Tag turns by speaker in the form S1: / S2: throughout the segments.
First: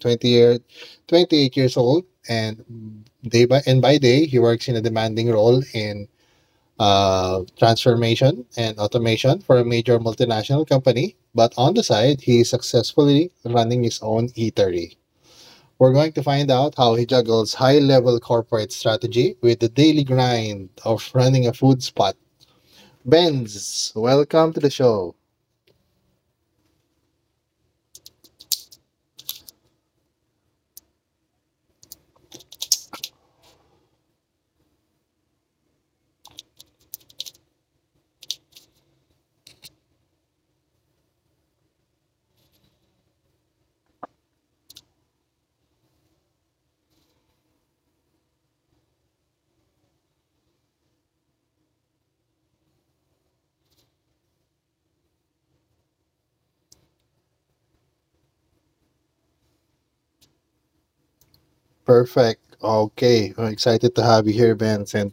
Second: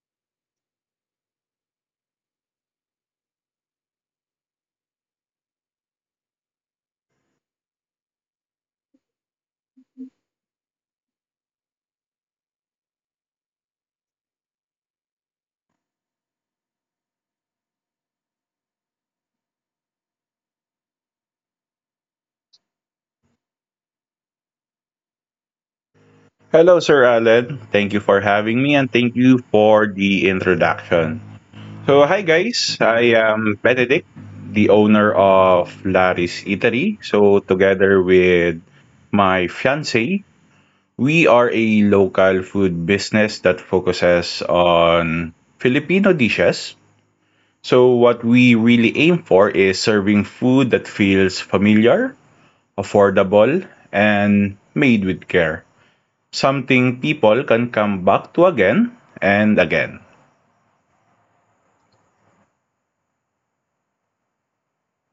S1: 20 year, 28 years old, and day by and by day he works in a demanding role in transformation and automation for a major multinational company. But on the side, he's successfully running his own eatery. We're going to find out how he juggles high level corporate strategy with the daily grind of running a food spot. Benz, welcome to the show.
S2: Hello, Sir Alan. Thank you for having me and thank you for the introduction. So, hi guys. I am Benedict, the owner of Laris Eatery. So, together with my fiance, we are a local food business that focuses on Filipino dishes. So, what we really aim for is serving food that feels familiar, affordable, and made with care something people can come back to again and again.
S1: Perfect. Okay, I'm excited to have you here, Benz, and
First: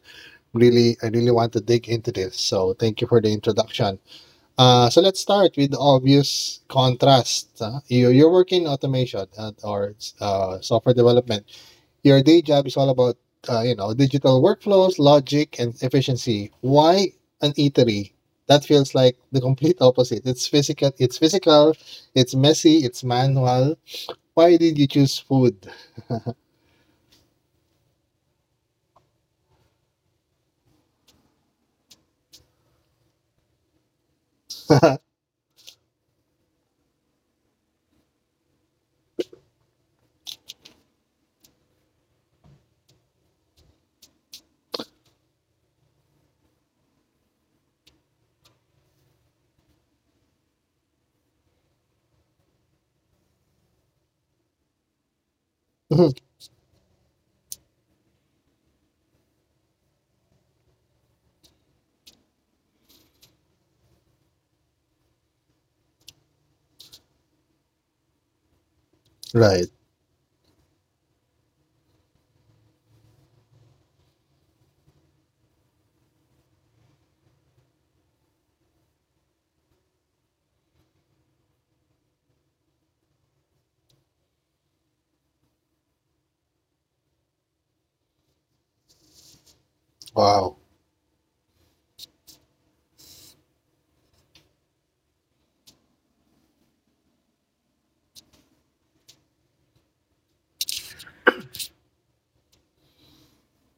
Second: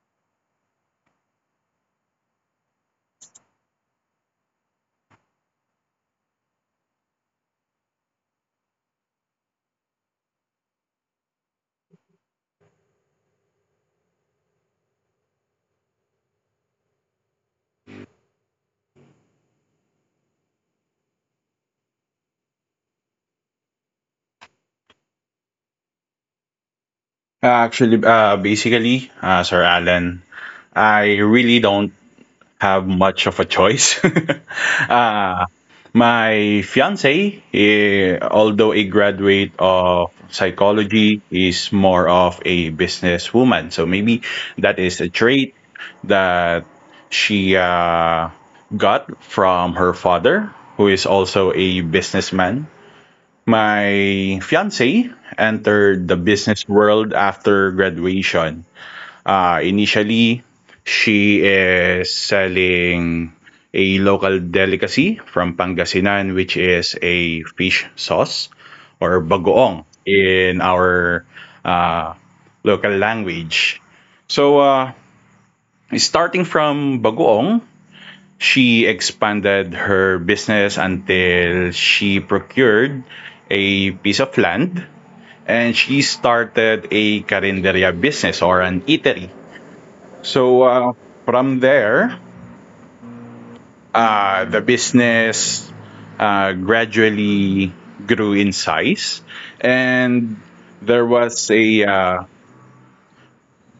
S1: I really want to dig into this. So, thank you for the introduction. So let's start with the obvious contrast. Huh? You're working in automation or software development. Your day job is all about, digital workflows, logic, and efficiency. Why an eatery? That feels like the complete opposite. It's physical. It's physical. It's messy. It's manual. Why did you choose food?
S2: Actually, basically, Sir Alan, I really don't have much of a choice. uh, my fiance, although a graduate of psychology, is more of a businesswoman. So maybe that is a trait that she got from her father, who is also a businessman. My fiance entered the business world after graduation. Initially, she is selling a local delicacy from Pangasinan, which is a fish sauce or
S1: Right.
S2: bagoong in our uh, local language. So, starting from bagoong, she expanded her business until she procured a piece of land and she started a carinderia business or an eatery.
S1: Wow.
S2: So, from there, the business gradually grew in size, and there was a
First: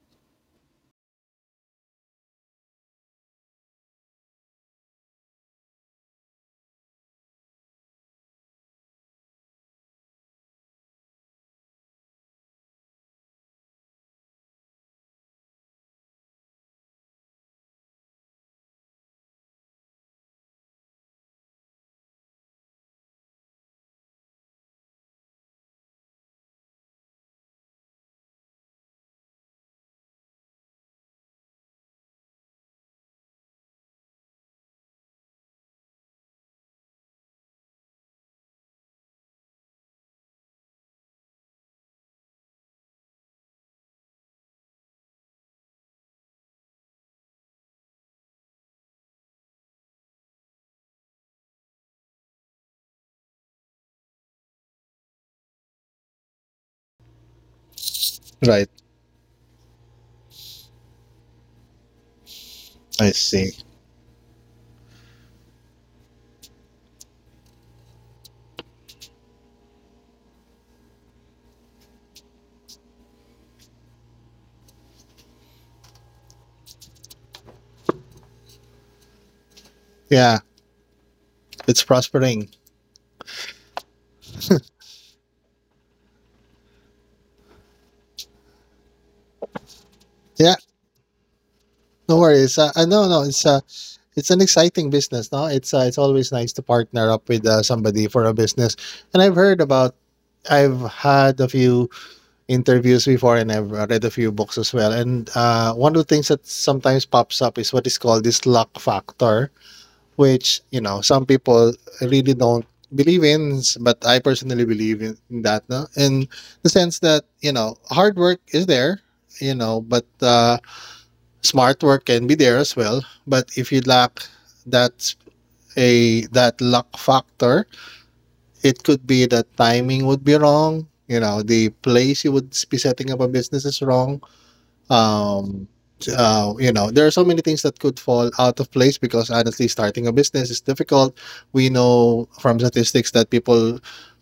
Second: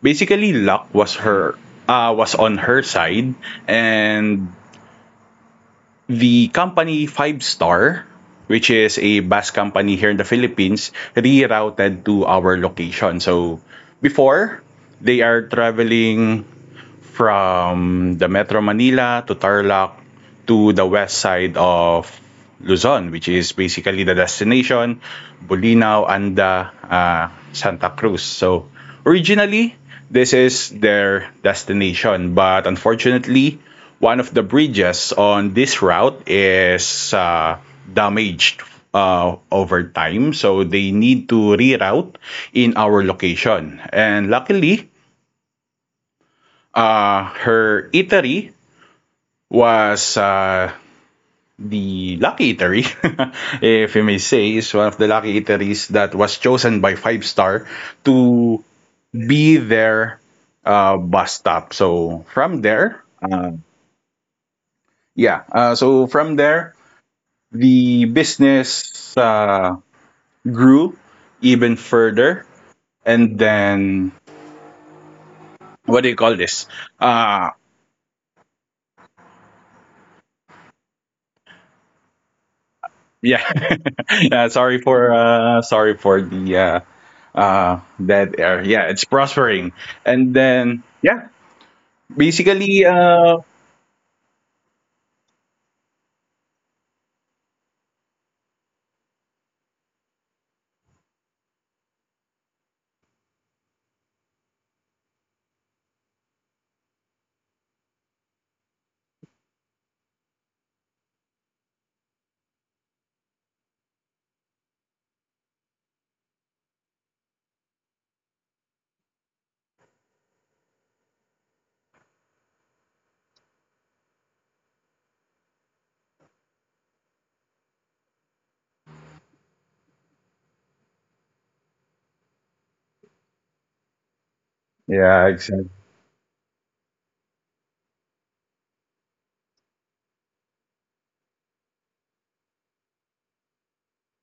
S2: basically luck was her was on her side, and the company Five Star, which is a bus company here in the Philippines, rerouted to our location. So before, they are traveling from the Metro Manila to Tarlac to the west side of Luzon, which is basically the destination Bolinao, Anda, Santa Cruz. So originally, this is their destination, but unfortunately, one of the bridges on this route is damaged over time, so they need to reroute in our location. And luckily, her eatery was the Lucky Eatery, if you may say, is one of the Lucky Eateries that was chosen by Five Star to
S1: Right.
S2: be their bus stop. So from there,
S1: I see.
S2: yeah, so from there, the business grew even further. And then, what do you call this? Uh,
S1: Yeah. It's prospering.
S2: yeah, yeah, sorry for the that yeah, it's prospering. And
S1: Yeah.
S2: then, yeah.
S1: No worries.
S2: basically
S1: No, no. It's an exciting business. No, it's always nice to partner up with somebody for a business. And I've heard about. I've had a few interviews before and I've read a few books as well. And one of the things that sometimes pops up is what is called this luck factor, which, you know, some people really don't believe in, but I personally believe in that. No? In the sense that, you know, hard work is there, you know, but smart work can be there as well. But if you lack that that luck factor, it could be that timing would be wrong. You know, the place you would be setting up a business is wrong.
S2: Yeah,
S1: um
S2: exactly.
S1: you know, there are so many things that could fall out of place because honestly starting a business is difficult. We know from statistics that people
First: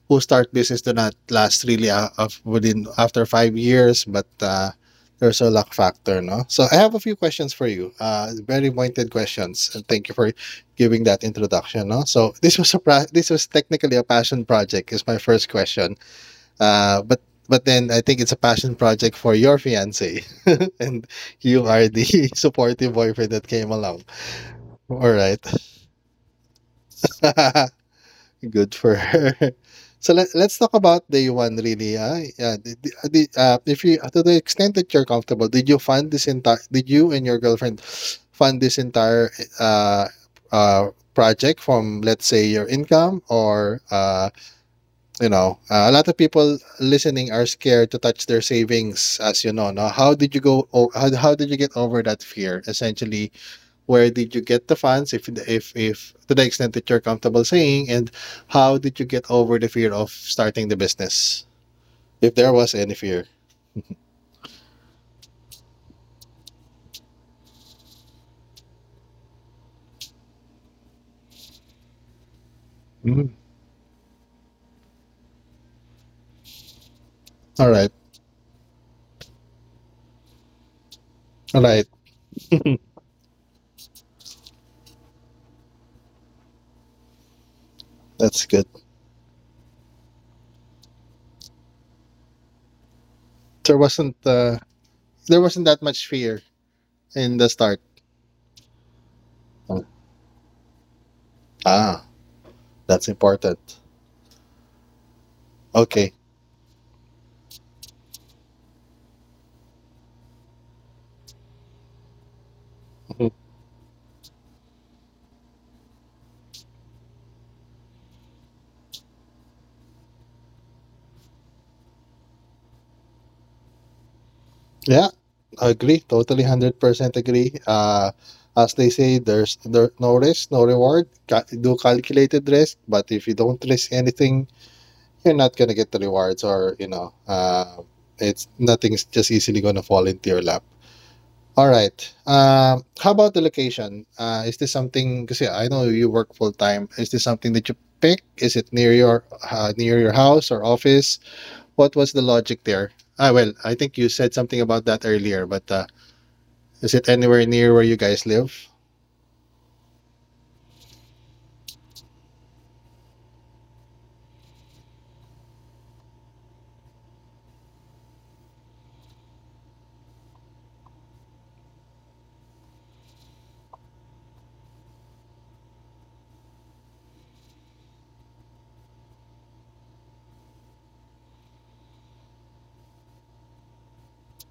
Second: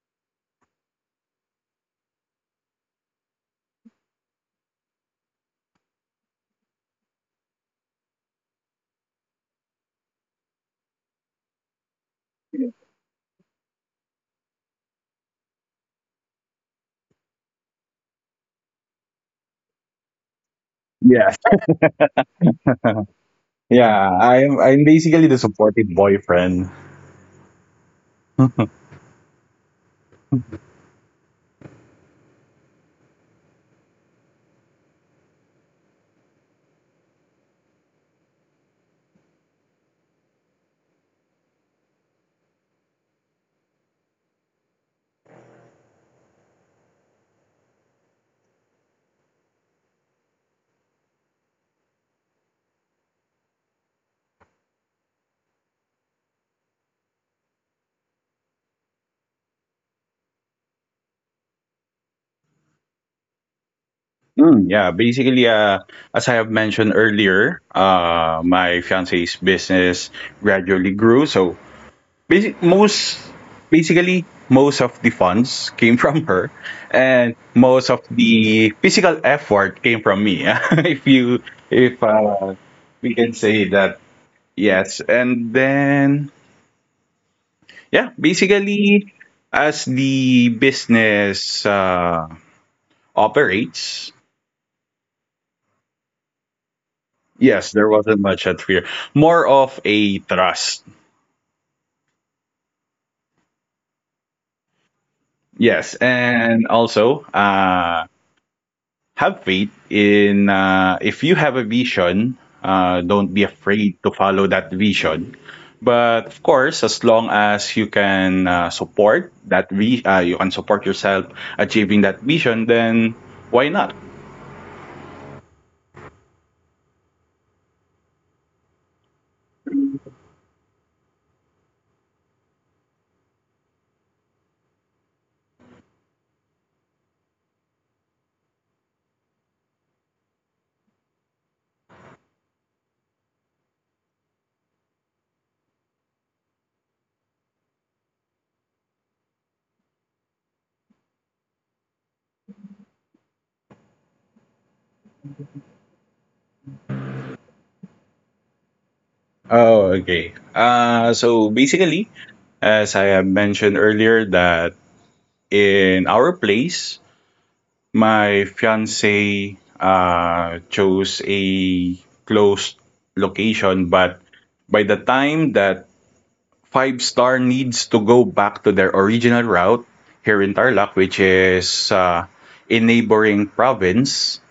S1: who start business do not last really a- of within after 5 years, but there's a luck factor, no? So I have a few questions for you, very pointed questions, and thank you for giving that introduction, no? So this was this was technically a passion project, is my first question. But but then I think it's a passion project for your fiance, and
S2: Yes.
S1: you are the supportive boyfriend that came along.
S2: Yeah I'm
S1: All
S2: basically the
S1: right,
S2: supportive boyfriend.
S1: good for her. So let's talk about day one really. If you to the extent that you're comfortable, did you fund this entire? Did you and your girlfriend fund this entire uh, uh, project from let's say your income? A lot of people listening are scared to touch their savings, as you know. No, how did you go? How did you get over that fear? Essentially, where did you get the funds, if to the extent that you're comfortable saying, and how did you get over the fear of starting the business, if there was any fear?
S2: Yeah, basically, as I have mentioned earlier, my fiance's business gradually grew. So Basic, most
S1: Mm.
S2: basically most of the funds came from her, and
S1: All
S2: most
S1: right,
S2: of the physical effort came from me. if you
S1: all right,
S2: if we can say that, yes. And then, yeah,
S1: that's good.
S2: basically as the business
S1: There
S2: operates,
S1: wasn't uh, there wasn't that much fear in the
S2: yes,
S1: start.
S2: there wasn't much at fear. More of
S1: Oh,
S2: a trust.
S1: ah, that's important.
S2: Yes,
S1: Okay.
S2: and also, have faith in. If you have a vision, don't be afraid to follow that vision, but of course, as long as you can you can support yourself achieving that vision, then why not?
S1: Yeah, I agree. Totally, 100% agree. As they say, there no risk, no reward. Do calculated risk, but if you don't risk anything, you're not gonna get the rewards, or you know, it's nothing's just easily gonna fall into your lap. All right. How about the location? Is this something? Because yeah, I know you work full time. Is this something that you pick? Is it near your house or office? What was the logic there? Ah, well, I think you said something about that earlier, but is it anywhere near where you guys live?
S2: Oh, okay. So basically, as I have mentioned earlier, that in our place, my fiance chose a closed location, but by the time that Five Star needs to go back to their original route here in Tarlac, which is a neighboring province,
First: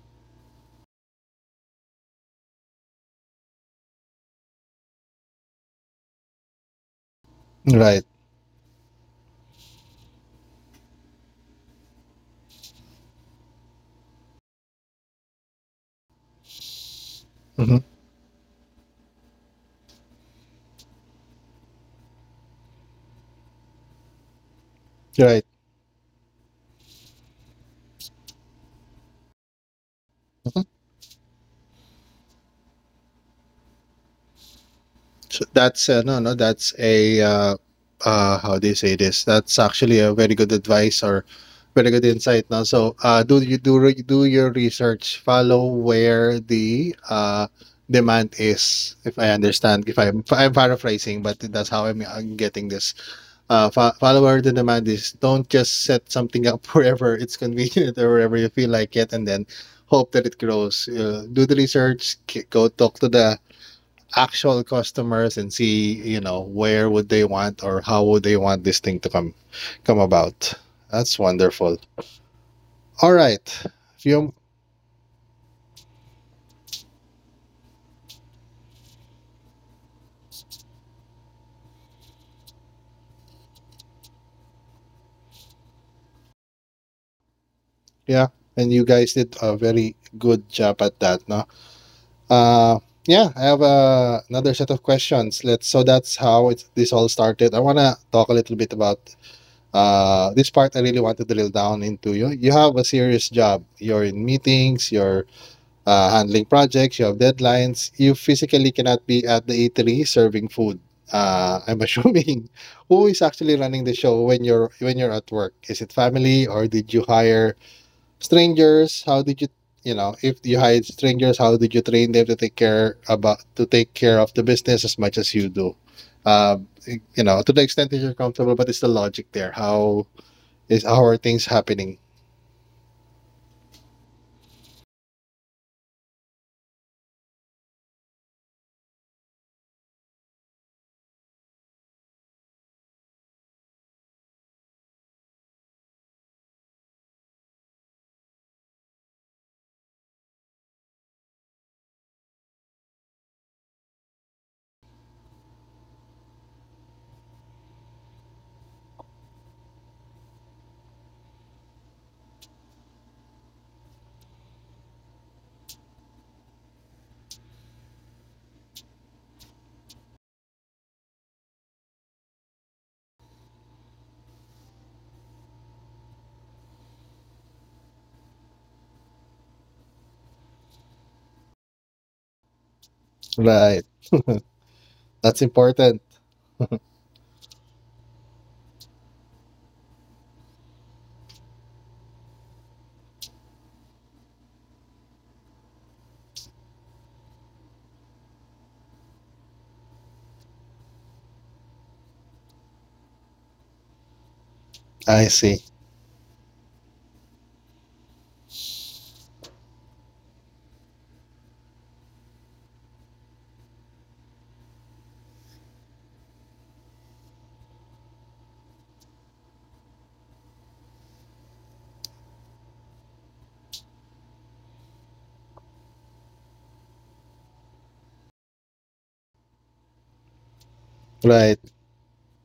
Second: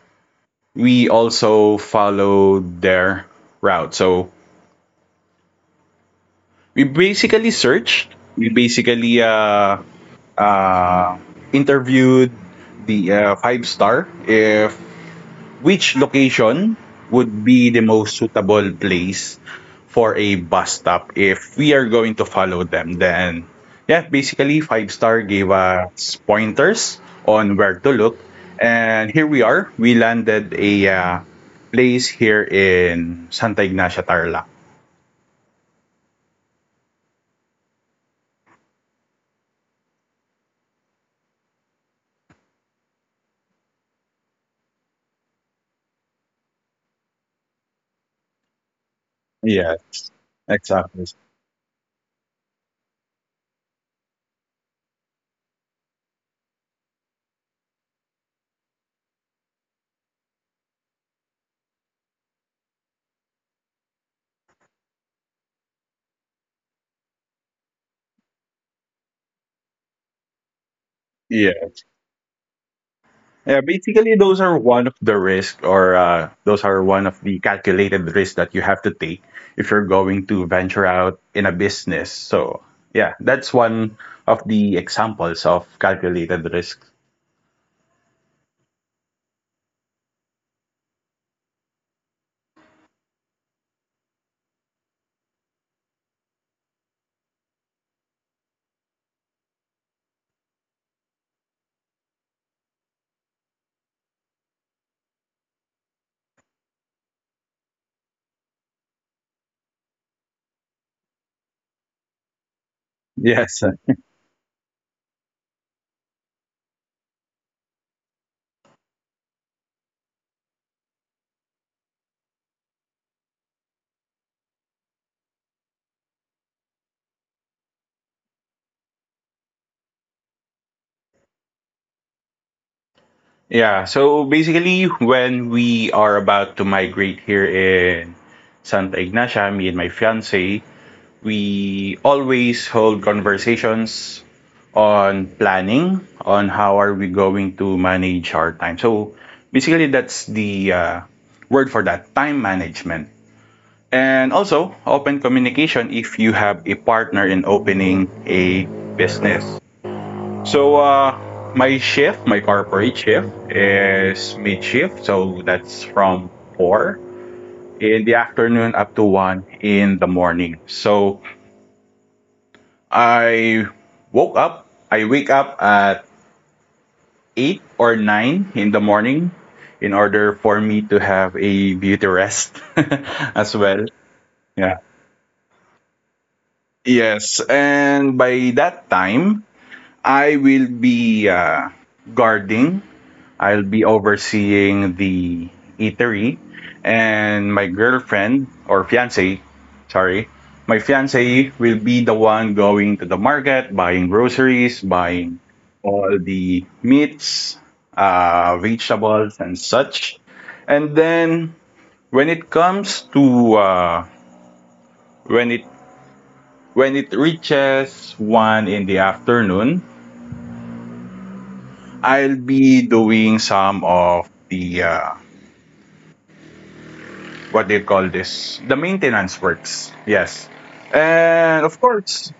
S2: we also followed their route. So we basically
S1: Right.
S2: searched, we basically uh, interviewed the Five Star if which location would be
S1: Mm-hmm.
S2: the most suitable place for a bus stop if we are going to follow them. Then, yeah, basically, Five Star
S1: Right.
S2: gave us pointers on where to look. And here we are. We landed
S1: Mhm.
S2: a place here in Santa Ignacia, Tarlac.
S1: So that's no, no. That's a how do you say this? That's actually a very good advice or very good insight. Now, so do you do your research? Follow where the demand is. If I understand, if
S2: Yes,
S1: I'm, I'm
S2: exactly.
S1: paraphrasing, but that's how I'm getting this. Follower the demand is, don't just set something up wherever it's convenient or wherever you feel like it and then hope that it grows. Do the research, go talk to the actual customers and see, you know, where would they want or how would they want this thing to come about. That's wonderful. All
S2: Yeah,
S1: right.
S2: basically
S1: Fium,
S2: those are one of the risks, or those are one of the calculated risks that you have to take if you're going to venture out in a business. So yeah, that's one of the examples of calculated risks.
S1: yeah, and you guys did a very good job at that, no? Uh, yeah, I have another set of questions. Let's. So that's how this all started. I wanna talk a little bit about this part. I really want to drill down into you. You have a serious job. You're in meetings. You're handling projects. You have deadlines. You physically cannot be at the eatery serving food. I'm assuming, who is actually
S2: Yes, sir.
S1: running the show when you're at work. Is it family or did you hire strangers? How did you, you know, if you hired strangers, how did you train them to take care of the business as much as you do? Um, you know, to the extent that you're comfortable, but it's the logic there, how is, how are things happening?
S2: Yeah. So basically, when we are about to migrate here in Santa Ignacia, me and my fiance, we always hold conversations on planning on how are we going to manage our time, so basically that's the word for that: time management, and also open communication if you have a partner in opening a business. So, my corporate shift is mid shift, so that's from 4 in the afternoon up to 1 in the morning, so I woke up. I wake up at 8 or 9 in the morning in order for me to have a beauty rest as
S1: Right.
S2: well. Yeah.
S1: That's important.
S2: Yes, and by that time I will be guarding I'll be overseeing the eatery, and my girlfriend or fiance, sorry, my fiance will be the one going to the market, buying groceries,
S1: I
S2: buying
S1: see.
S2: all the meats, vegetables, and such. And then, when it comes to uh, when it when it reaches 1 in the afternoon, I'll be doing some of the what do you call this? The maintenance works. Yes. And
S1: Right.
S2: of course,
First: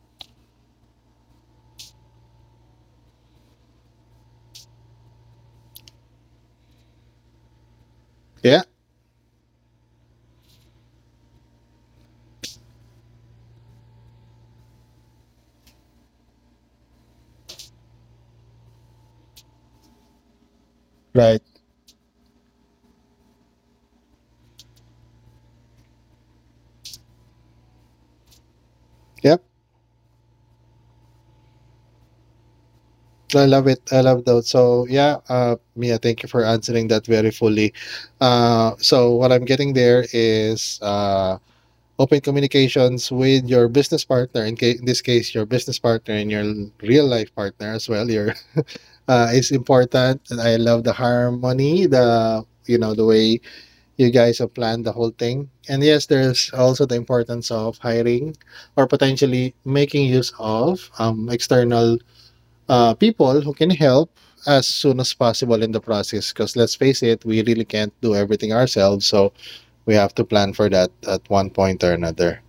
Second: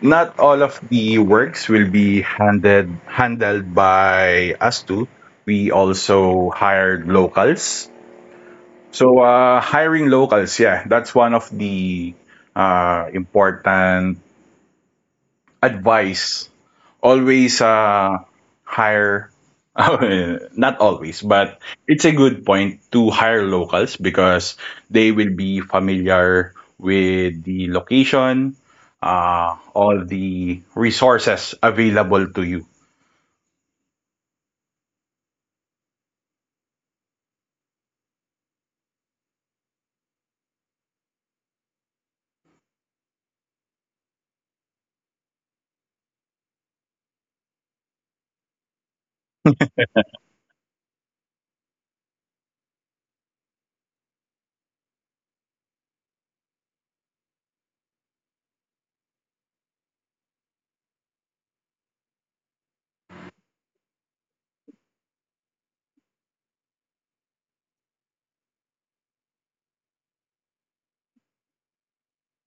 S2: not all of the works will be handed handled by us too. We also hired locals.
S1: Yeah.
S2: So, hiring locals, yeah, that's one of the important advice. Always hire not always,
S1: Right.
S2: but it's a good point to hire locals because they will be familiar with the location,
S1: Yep.
S2: all the resources available to you.
S1: I love it, I love those. So yeah, Mia, thank you for answering that very fully. So what I'm getting there is open communications with your business partner in, in this case your business partner and your real life partner as well, your is important. And I love the harmony, the, you know, the way you guys have planned the whole thing. And yes, there's also the importance of hiring or potentially making use of external people who can help as soon as possible in the process, because let's face it, we really can't do everything ourselves, so we have to plan for that at one point or another.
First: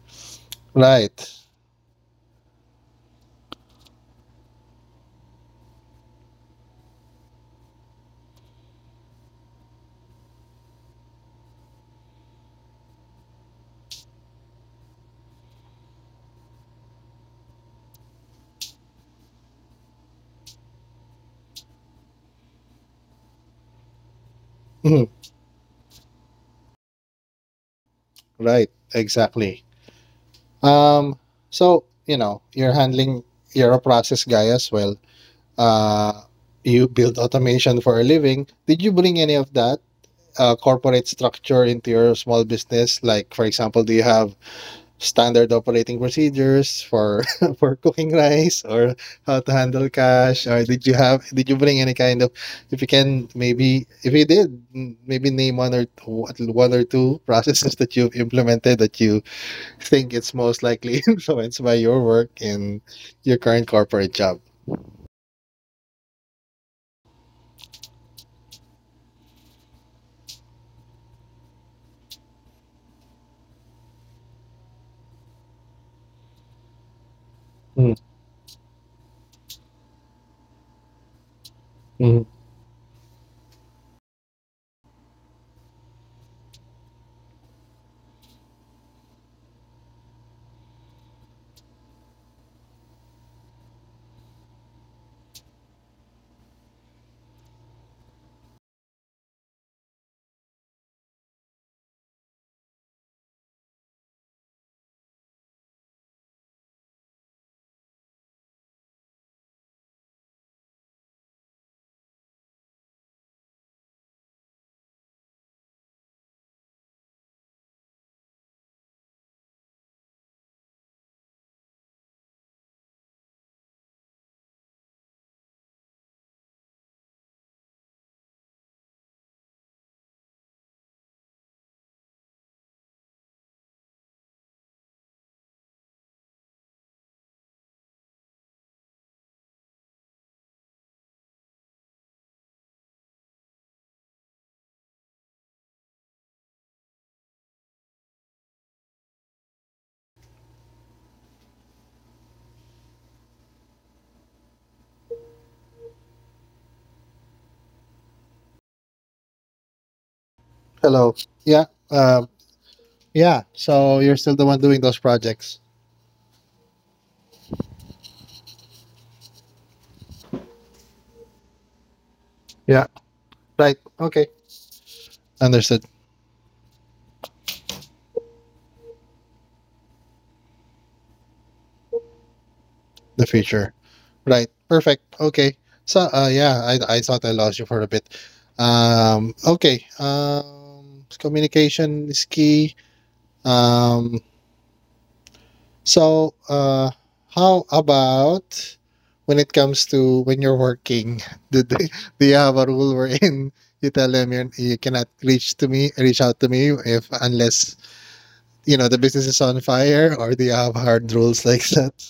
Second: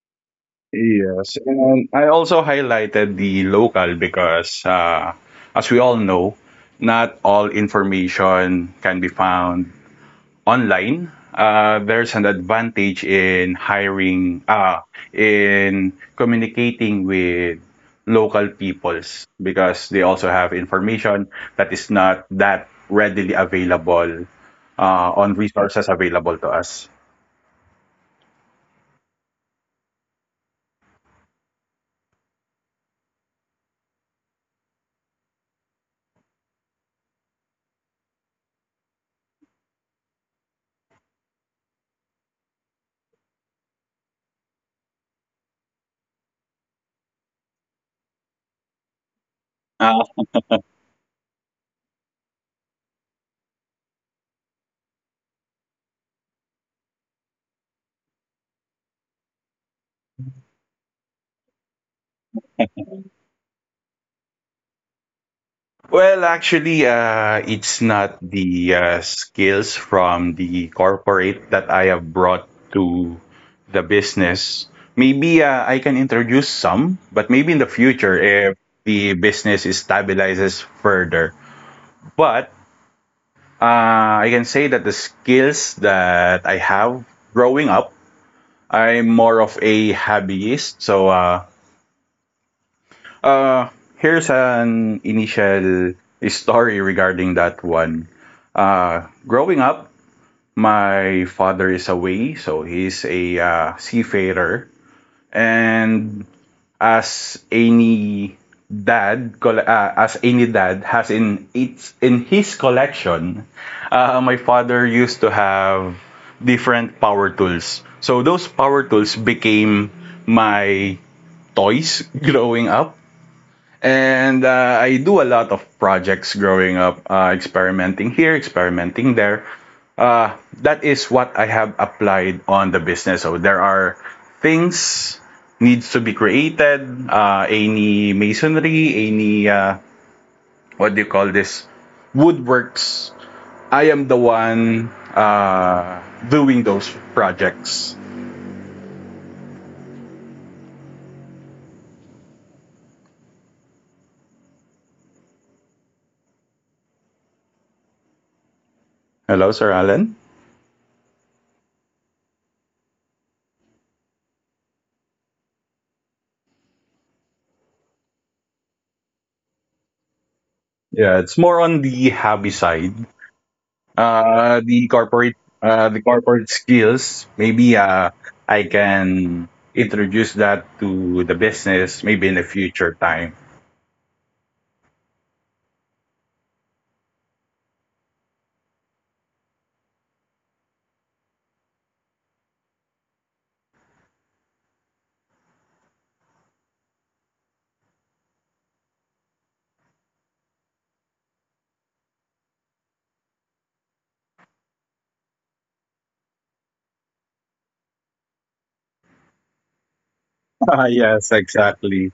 S1: Right.
S2: Yes, and I also highlighted the local because, as we all know, not all information can be found online. There's an advantage in hiring, in communicating with local peoples because they also have information that is not that readily available
S1: Mhm.
S2: on resources available to us.
S1: Right, exactly. Um, so you know, you're a process guy as well. Uh, you build automation for a living. Did you bring any of that corporate structure into your small business? Like, for example, do you have standard operating procedures for for cooking rice or how to handle cash? Or did you bring any kind of, if you can maybe, if you did, maybe name one or two processes that you've implemented that you think it's most likely influenced by your work in your current corporate job.
S2: Well, actually, it's not the skills from the corporate that I have brought to the business. Maybe I can introduce some, but maybe in the future if the business is stabilizes further.
S1: Mhm.
S2: But uh, I can say that the skills that I have growing up, I'm more of a hobbyist. So, uh, here's an initial story regarding that one. Growing up, my father is away, so he's a seafarer. And as any as any dad has in its in his collection, my father used to have different power tools. So those power tools became my toys growing up. And I do a lot of projects growing up, experimenting here, experimenting there. That is what I have applied on the business. So there are things needs to be created. Any masonry, any what do you call this? Woodworks. I am the one doing those projects. Hello, Sir Alan.
S1: Hello. Yeah. Yeah. So you're still the one doing those projects.
S2: Yeah, it's more on the hobby
S1: Yeah.
S2: side.
S1: Right. Okay.
S2: uh the corporate
S1: Understood.
S2: the corporate skills, maybe I can introduce that to the business maybe in the future
S1: The
S2: time.
S1: future. Right. Perfect. Okay. So I thought I lost you for a bit. Okay. Communication is key. Um, So, uh, how about when it comes to when you're working? Do, they, do you have a rule wherein you tell them you cannot reach out to me if unless, you know, the business is on fire, or do you have hard
S2: Yes,
S1: rules like that?
S2: exactly.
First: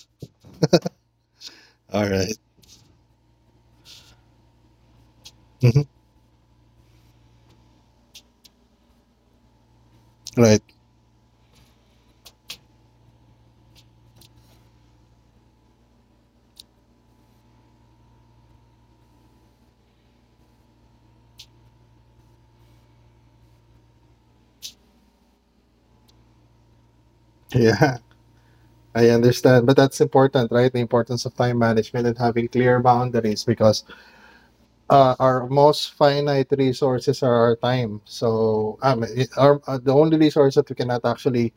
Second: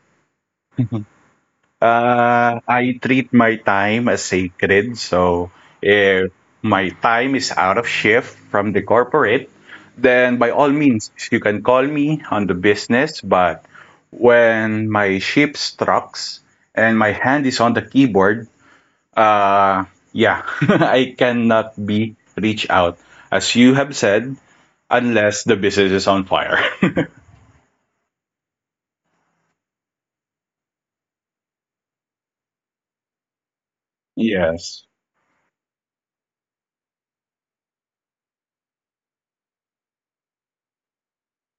S1: All right.
S2: I treat my time as sacred, so
S1: Mhm.
S2: if my time is out of shift from the corporate, then by
S1: Right.
S2: all means you can call me on the business. But when my ship strikes and my hand is on the keyboard, Uh, yeah, I cannot be reached out, as you have said, unless the business is on fire.
S1: Yeah, I understand, but that's important, right? The importance of time management and having clear boundaries because
S2: Yes.
S1: our most finite resources are our time. So the only resource that we cannot actually,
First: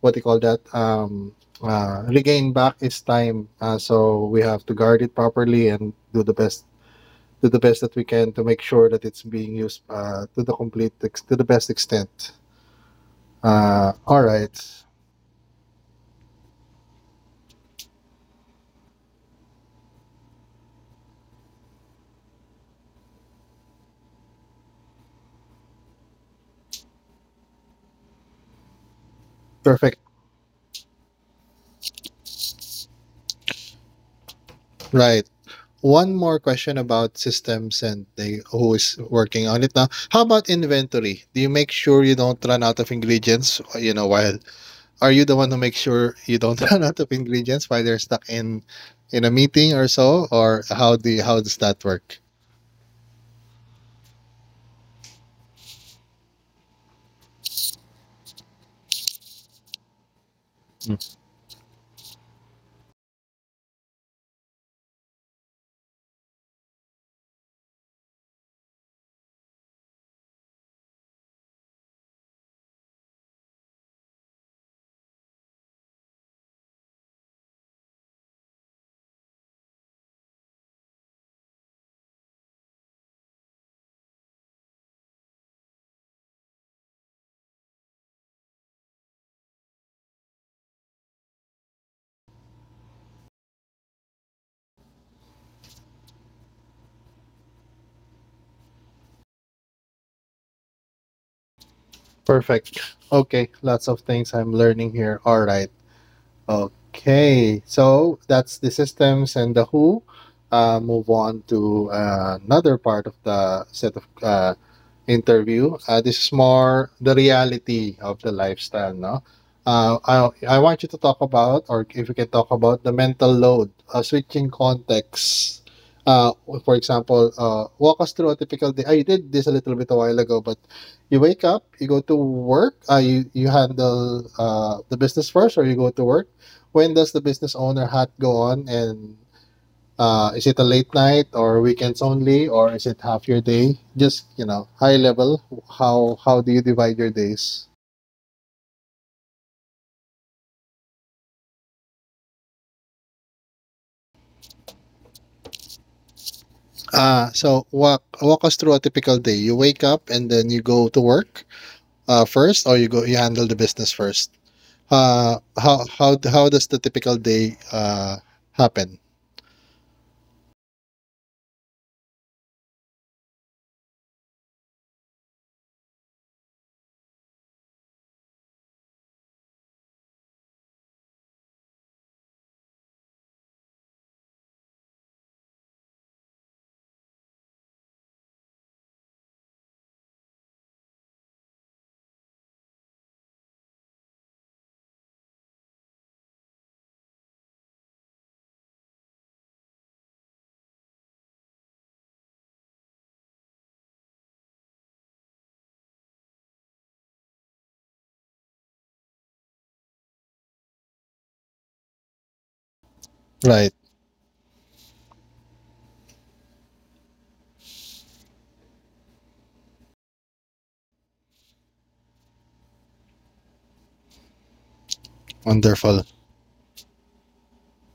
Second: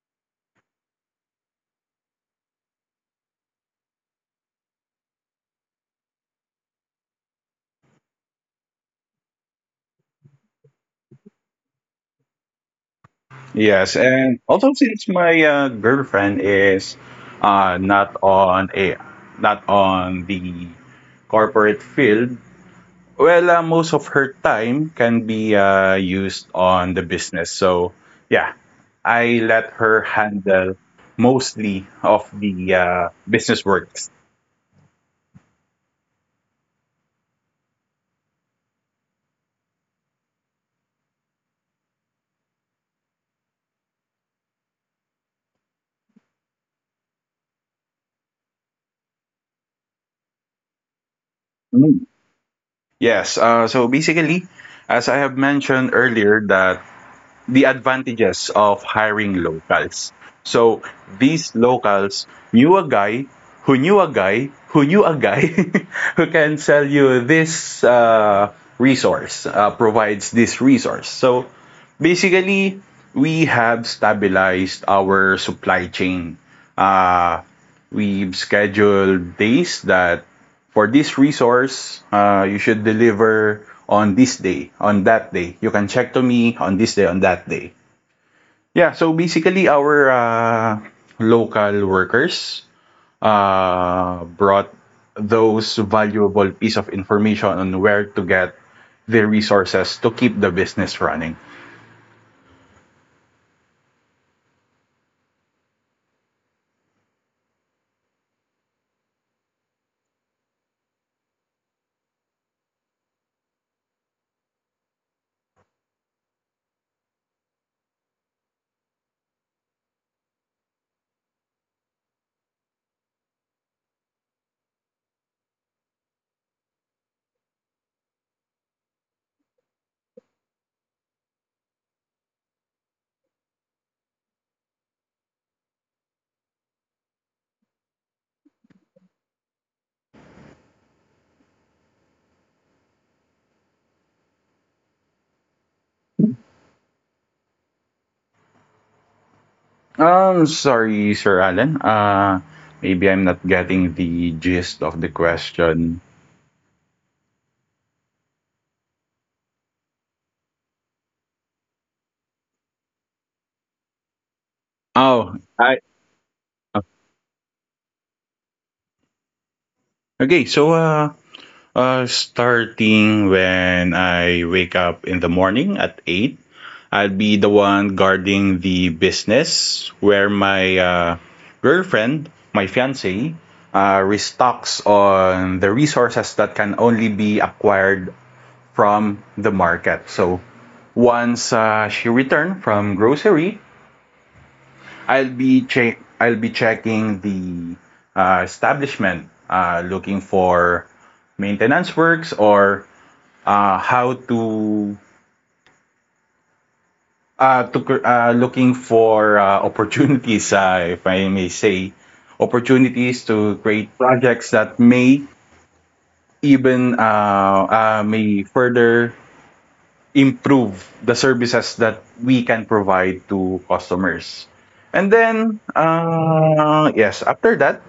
S1: what do you call that, regain back is time. So we have to guard it properly and do the best, do the best that we can to make sure that it's being used to the best extent.
S2: Yes.
S1: All
S2: And also,
S1: right,
S2: since my girlfriend is uh, not on a not on the corporate field, well, most of her time can be used on the business. So, yeah, I let her
S1: perfect.
S2: handle mostly of the business works.
S1: Right. One more question about systems and they who is working on it now. How about inventory? Do you make sure you don't run out of ingredients? You know, while are you the one who makes sure you don't run out of ingredients while they're stuck in a meeting or so, or how do you, how does that
S2: Mm.
S1: work?
S2: Yes. So basically, as I have mentioned earlier, that the advantages of hiring locals. So
S1: Mm.
S2: these locals knew a guy who knew a guy who knew a guy who can sell you this resource, provides this resource. So basically, we have stabilized our supply chain. Uh, we've scheduled days that for this resource, you should deliver on this day, on that day. You can check to me on this day, on that day. Yeah, so basically our local workers brought those valuable piece of information on where to get the resources to keep the business running.
S1: Perfect. Okay, lots of things I'm learning here. All right. Okay, so that's the systems and the who. Move on to another part of the set of interview. This is more the reality of the lifestyle, no? Uh, I, I want you to talk about, or if you can talk about the mental load, switching contexts. Uh, for example, walk us through a typical day. Ah, you did this a little bit a while ago, but you wake up, you go to work, you handle the business first, or you go to work. When does the business owner hat go on and is it a late night or weekends only, or is it half your day? Just, you know, high level, how do you divide your days?
S2: Sorry, Sir Alan. Maybe I'm not getting the gist of the question.
S1: Uh so walk us through a typical day. You wake up and then you go to work first, or you go, you handle the business first. uh
S2: Oh,
S1: how
S2: I
S1: how how does the typical day happen?
S2: okay. So, starting when I wake up in the morning at 8, I'll be the one guarding the business where my girlfriend, my fiancée, restocks on the resources that can only be acquired from the market. So once she returns from grocery, I'll be checking the establishment, looking for maintenance works or how to cr- looking for opportunities, if I may say, opportunities to
S1: Right.
S2: create projects that may further improve the services that we can provide to customers. And then,
S1: Wonderful.
S2: yes, after that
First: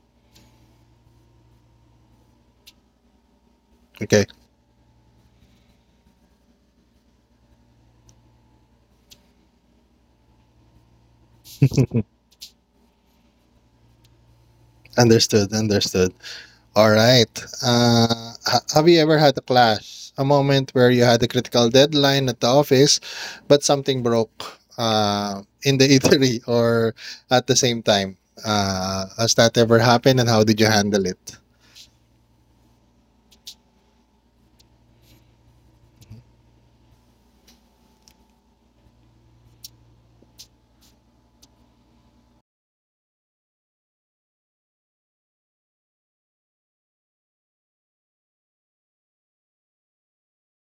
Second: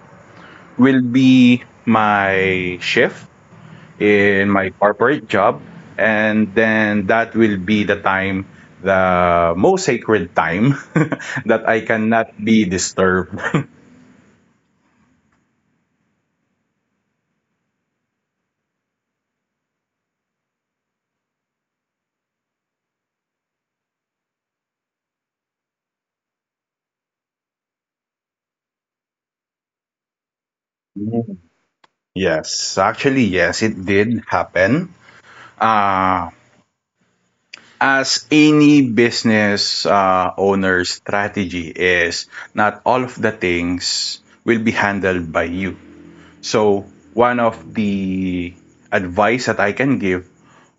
S2: will be my shift
S1: Okay.
S2: in my corporate job. And then that will be the time, the most sacred time that I cannot be disturbed.
S1: Understood, understood. All right. Uh, have you ever had a clash? A moment where you had a critical deadline at the office, but something broke in the eatery or at the same time? Has that ever happened and how did you handle it?
S2: Yes, actually, yes, it did happen. Uh, as any business owner's strategy is, not all of the things will be handled by you. So, one of the advice that I can give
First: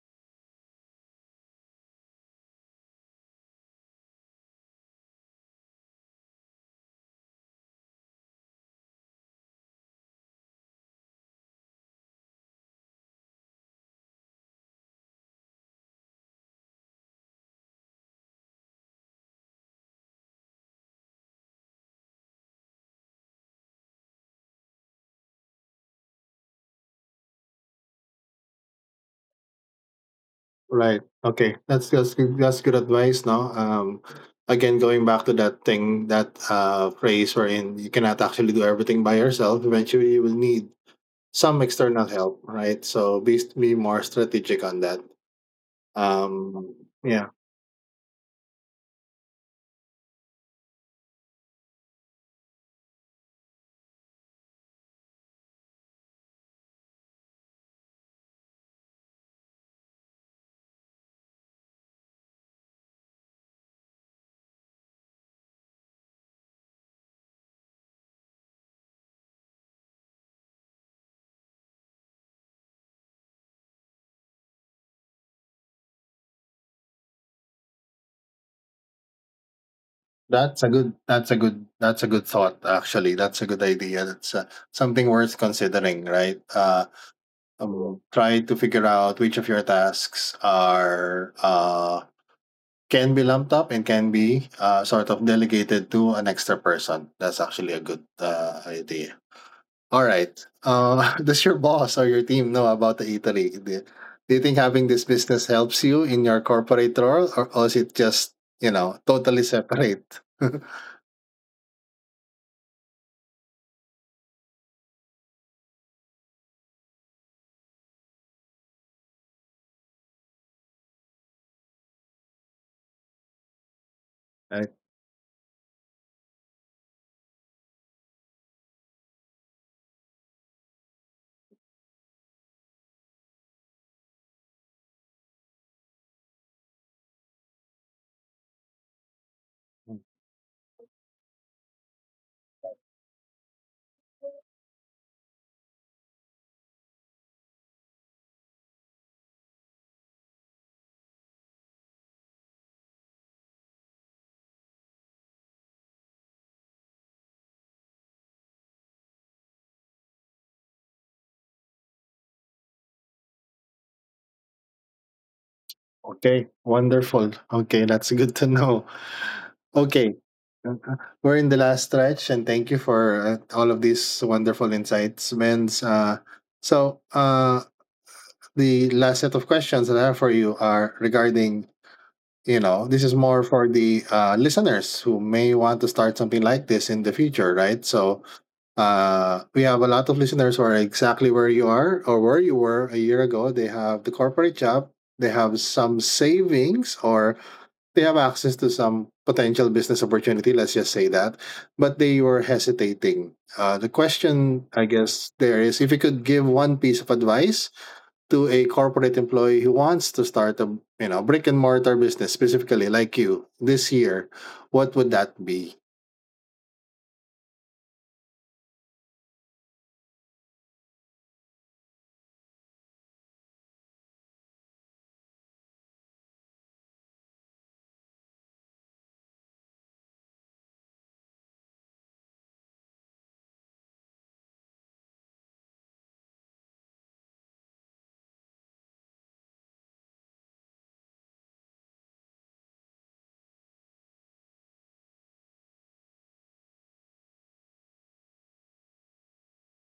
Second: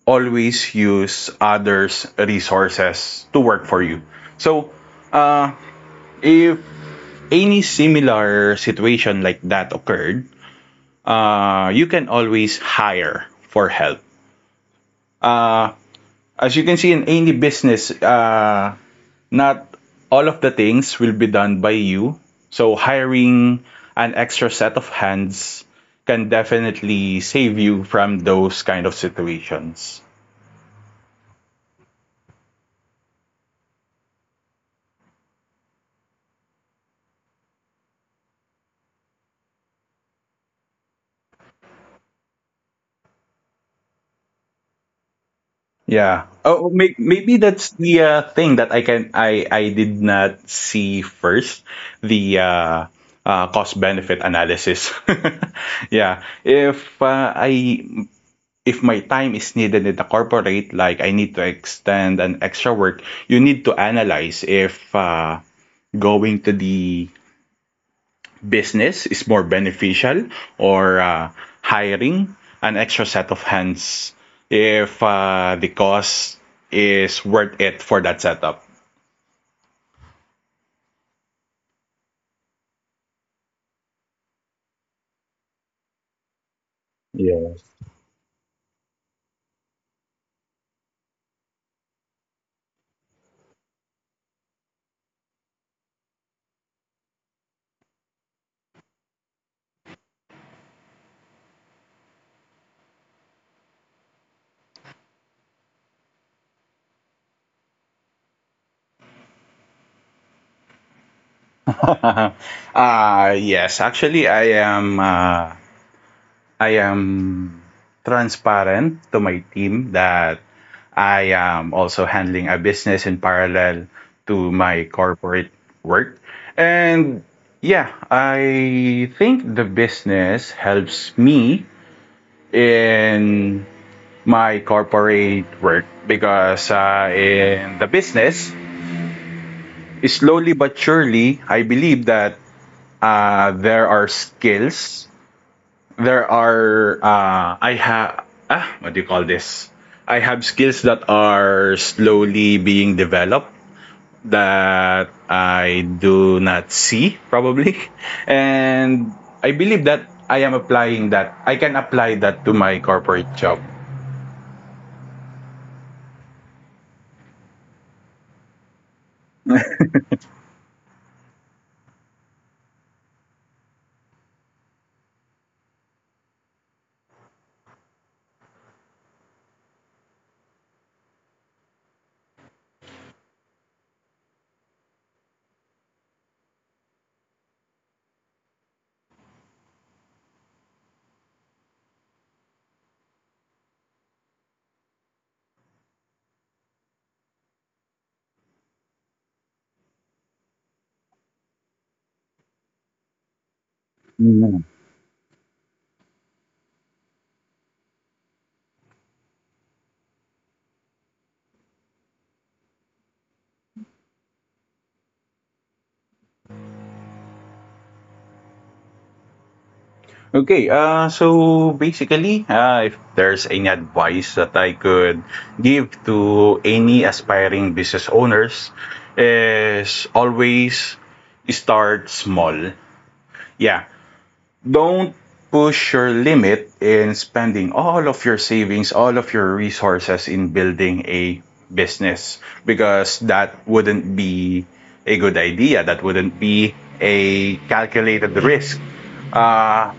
S2: always use others' resources to work for you. So, if any similar situation like that occurred, you can always hire for help. Uh, as you can see in any business, not all of the things will be done by you. So, hiring an extra set of hands can definitely save you from those kind of situations.
S1: Right. Okay. That's good, that's good advice. No. Again, going back to that thing, that phrase wherein you cannot actually do everything by yourself. Eventually, you will need some external help. Right. So be more strategic on that.
S2: Yeah.
S1: Um,
S2: Oh,
S1: yeah,
S2: maybe that's the thing that I can I did not see first the cost benefit analysis. Yeah. If I if my time is needed in the corporate, like I need to extend an extra work, you need to analyze if going to the business is more beneficial or hiring an extra set of hands if the cost is worth it for that setup.
S1: that's a good, that's a good thought. Actually, that's a good idea. That's something worth considering, right?
S2: Yeah.
S1: Try to figure out which of your tasks are can be lumped up and can be sort of delegated to an extra person. That's actually a good idea. All right. Does your boss or your team know about the eatery? Do you think having this business helps you in your corporate role, or is it just, you know, totally separate?
S2: Uh, yes, actually I am transparent to my team that I am also handling a business in parallel to
S1: Right.
S2: my corporate work. And yeah, I think the business helps me in my corporate work because in the business, slowly but surely, I believe that there are skills. There are I have ah, what do you call this? I have skills that are slowly being developed that I do not see probably, and I believe that I am applying that. I can apply that to my corporate job.
S1: Okay, wonderful. Okay, that's good to know. Okay, uh, we're in the last stretch, and thank you for all of these wonderful insights, Vince. So, uh, the last set of questions that I have for you are regarding, you know, this is more for the listeners who may want to start something like this in the future, right? So we have a lot of listeners who are exactly where you are, or where you were a year ago. They have the corporate job, they have some savings, or they have access to some potential business opportunity, let's just say that, but they were hesitating. Uh, the question, I guess, there is, if you could give one piece of advice to a corporate employee who wants to start a, you know, brick and mortar business specifically like you this year, what would that be?
S2: Okay, so basically, if there's any advice that I could give to any aspiring business owners, is always start small. Yeah, don't push your limit in spending all of your savings, all of your resources in building a business because that wouldn't be a good idea. That wouldn't be a calculated risk. Uh,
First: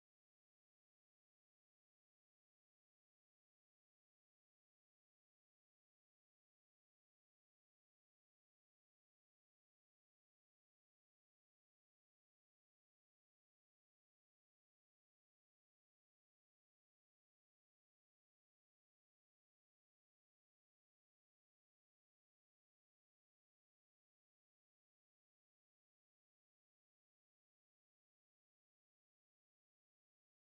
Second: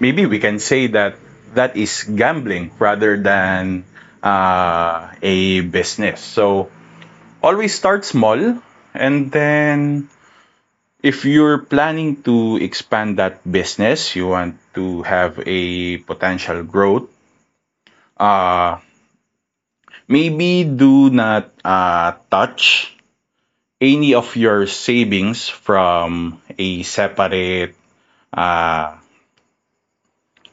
S2: maybe we can say that that is gambling rather than a business. So always start small and then if you're planning to expand that business, you want to have a potential growth, uh, maybe do not touch any of your savings from a separate uh,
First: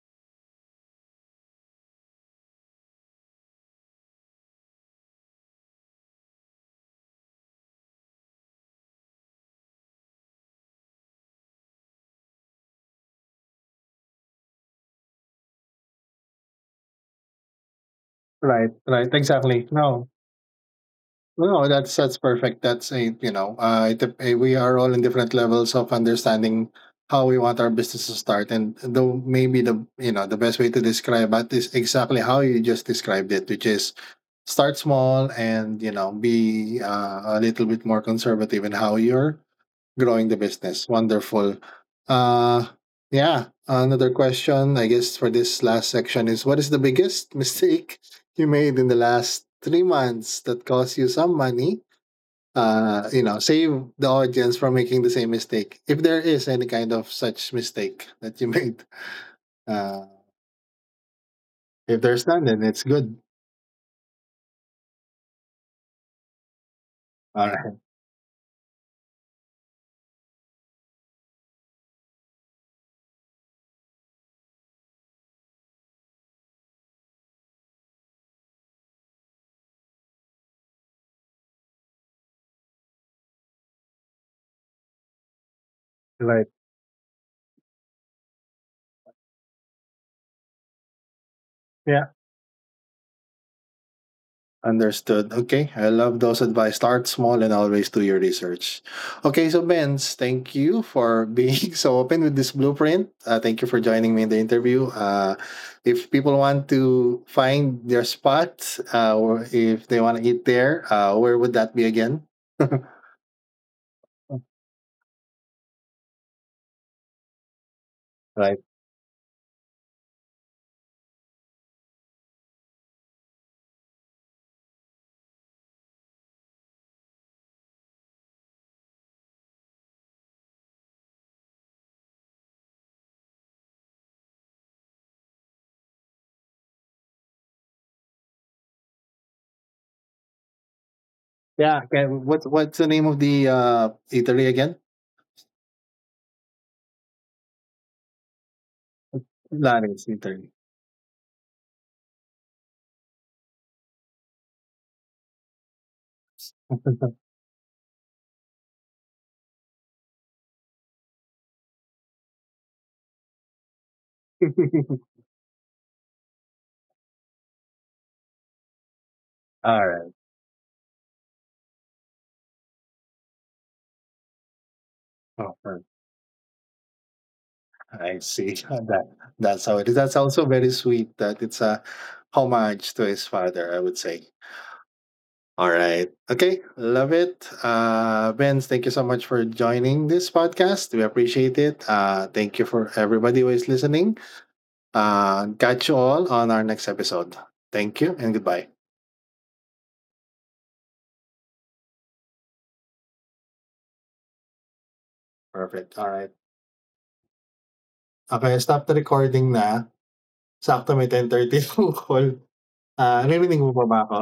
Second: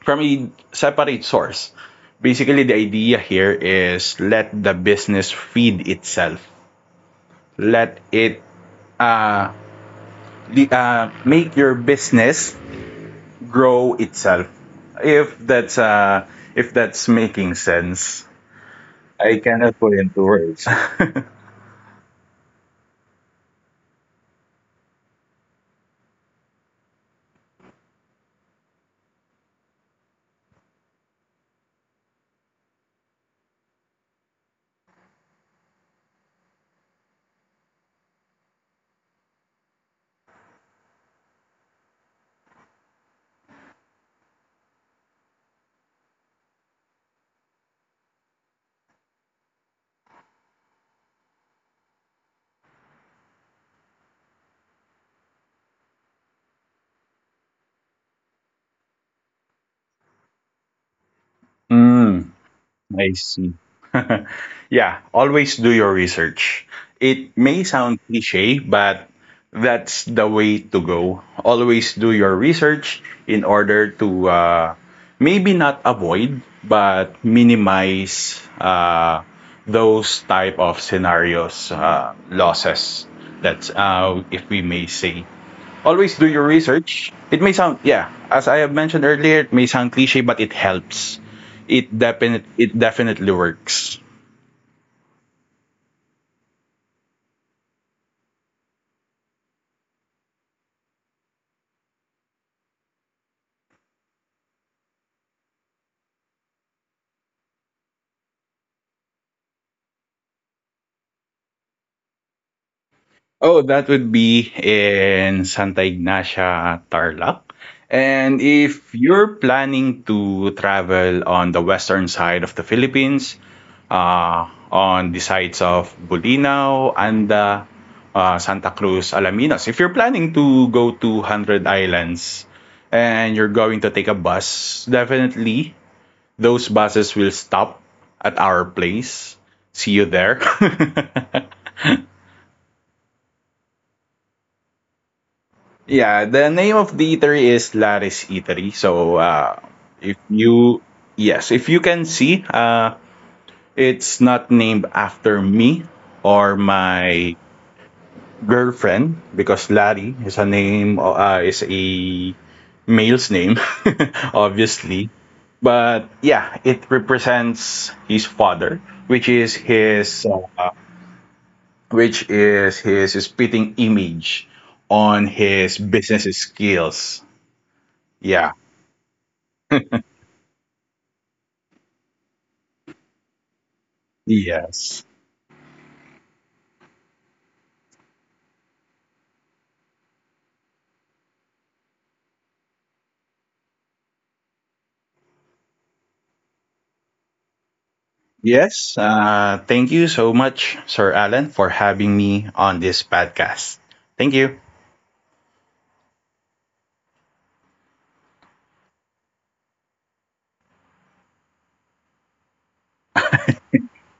S2: from a separate source. Basically, the idea here is let the business feed itself. Let it uh, make your business grow itself. If that's uh, if that's making sense.
S1: Right, right,
S2: I
S1: exactly.
S2: cannot put
S1: No,
S2: into words.
S1: no, that's perfect. That's a, you know, we are all in different levels of understanding how we want our business to start. And though, maybe the, you know, the best way to describe that is exactly how you just described it, which is start small and, you know, be a little bit more conservative in how you're growing the business. Wonderful. Uh yeah, another question, I guess, for this last section is, what is the biggest mistake you made in the last 3 months that cost you some money? You know, save the audience from making the same mistake, if there is any kind of such mistake that you made. Uh if there's
S2: Mm,
S1: none, then it's
S2: I
S1: good.
S2: see. Yeah, always do your research. It
S1: All
S2: may
S1: right.
S2: sound cliche, but that's the way to go. Always do your research in order to maybe not avoid, but minimize those type of scenarios, losses. That's if we may say. Always do your
S1: Right.
S2: research. It may sound, yeah, as I have mentioned earlier, it may sound cliche, but it helps.
S1: Yeah.
S2: It definitely works.
S1: Understood. Okay. I love those advice. Start small and always do your research. Okay. So, Benz, thank you for being so open with this blueprint. Thank you for joining me in the interview. If people want to find their spot or if they want to eat there, where would that be again?
S2: Oh, that would be in Santa Ignacia, Tarlac. And
S1: Right.
S2: if you're planning to travel on the western side of the Philippines, on the sides of Bulinaw, Anda, Santa Cruz, Alaminos, if you're planning to go to Hundred Islands and you're going to take a bus, definitely those buses will stop at our place. See you there.
S1: Yeah. Okay. What's the name of the eatery again?
S2: Yeah, the name of the eatery is Laris Eatery. So
S1: Laris
S2: if
S1: Eatery.
S2: you yes, if you can see, it's not named after me or my girlfriend because Larry is a male's name, obviously. But yeah, it represents his father, which is
S1: All right.
S2: his spitting image on
S1: Oh,
S2: his business skills.
S1: I
S2: Yeah.
S1: see. That that's how it is. That's also very sweet that it's a homage to his father, I would say.
S2: Yes.
S1: All right. Okay. Love it. Benz, thank you so much for joining this podcast. We appreciate it. Thank you for everybody who is listening. Catch you all on our next episode. Thank you and goodbye.
S2: Yes. Thank you so much, Sir Alan, for having me on this podcast. Thank you.
S1: Perfect. All right. Okay, stop the recording na. Sakto may 10:30 yung call. Ah, narinig mo pa ba ako?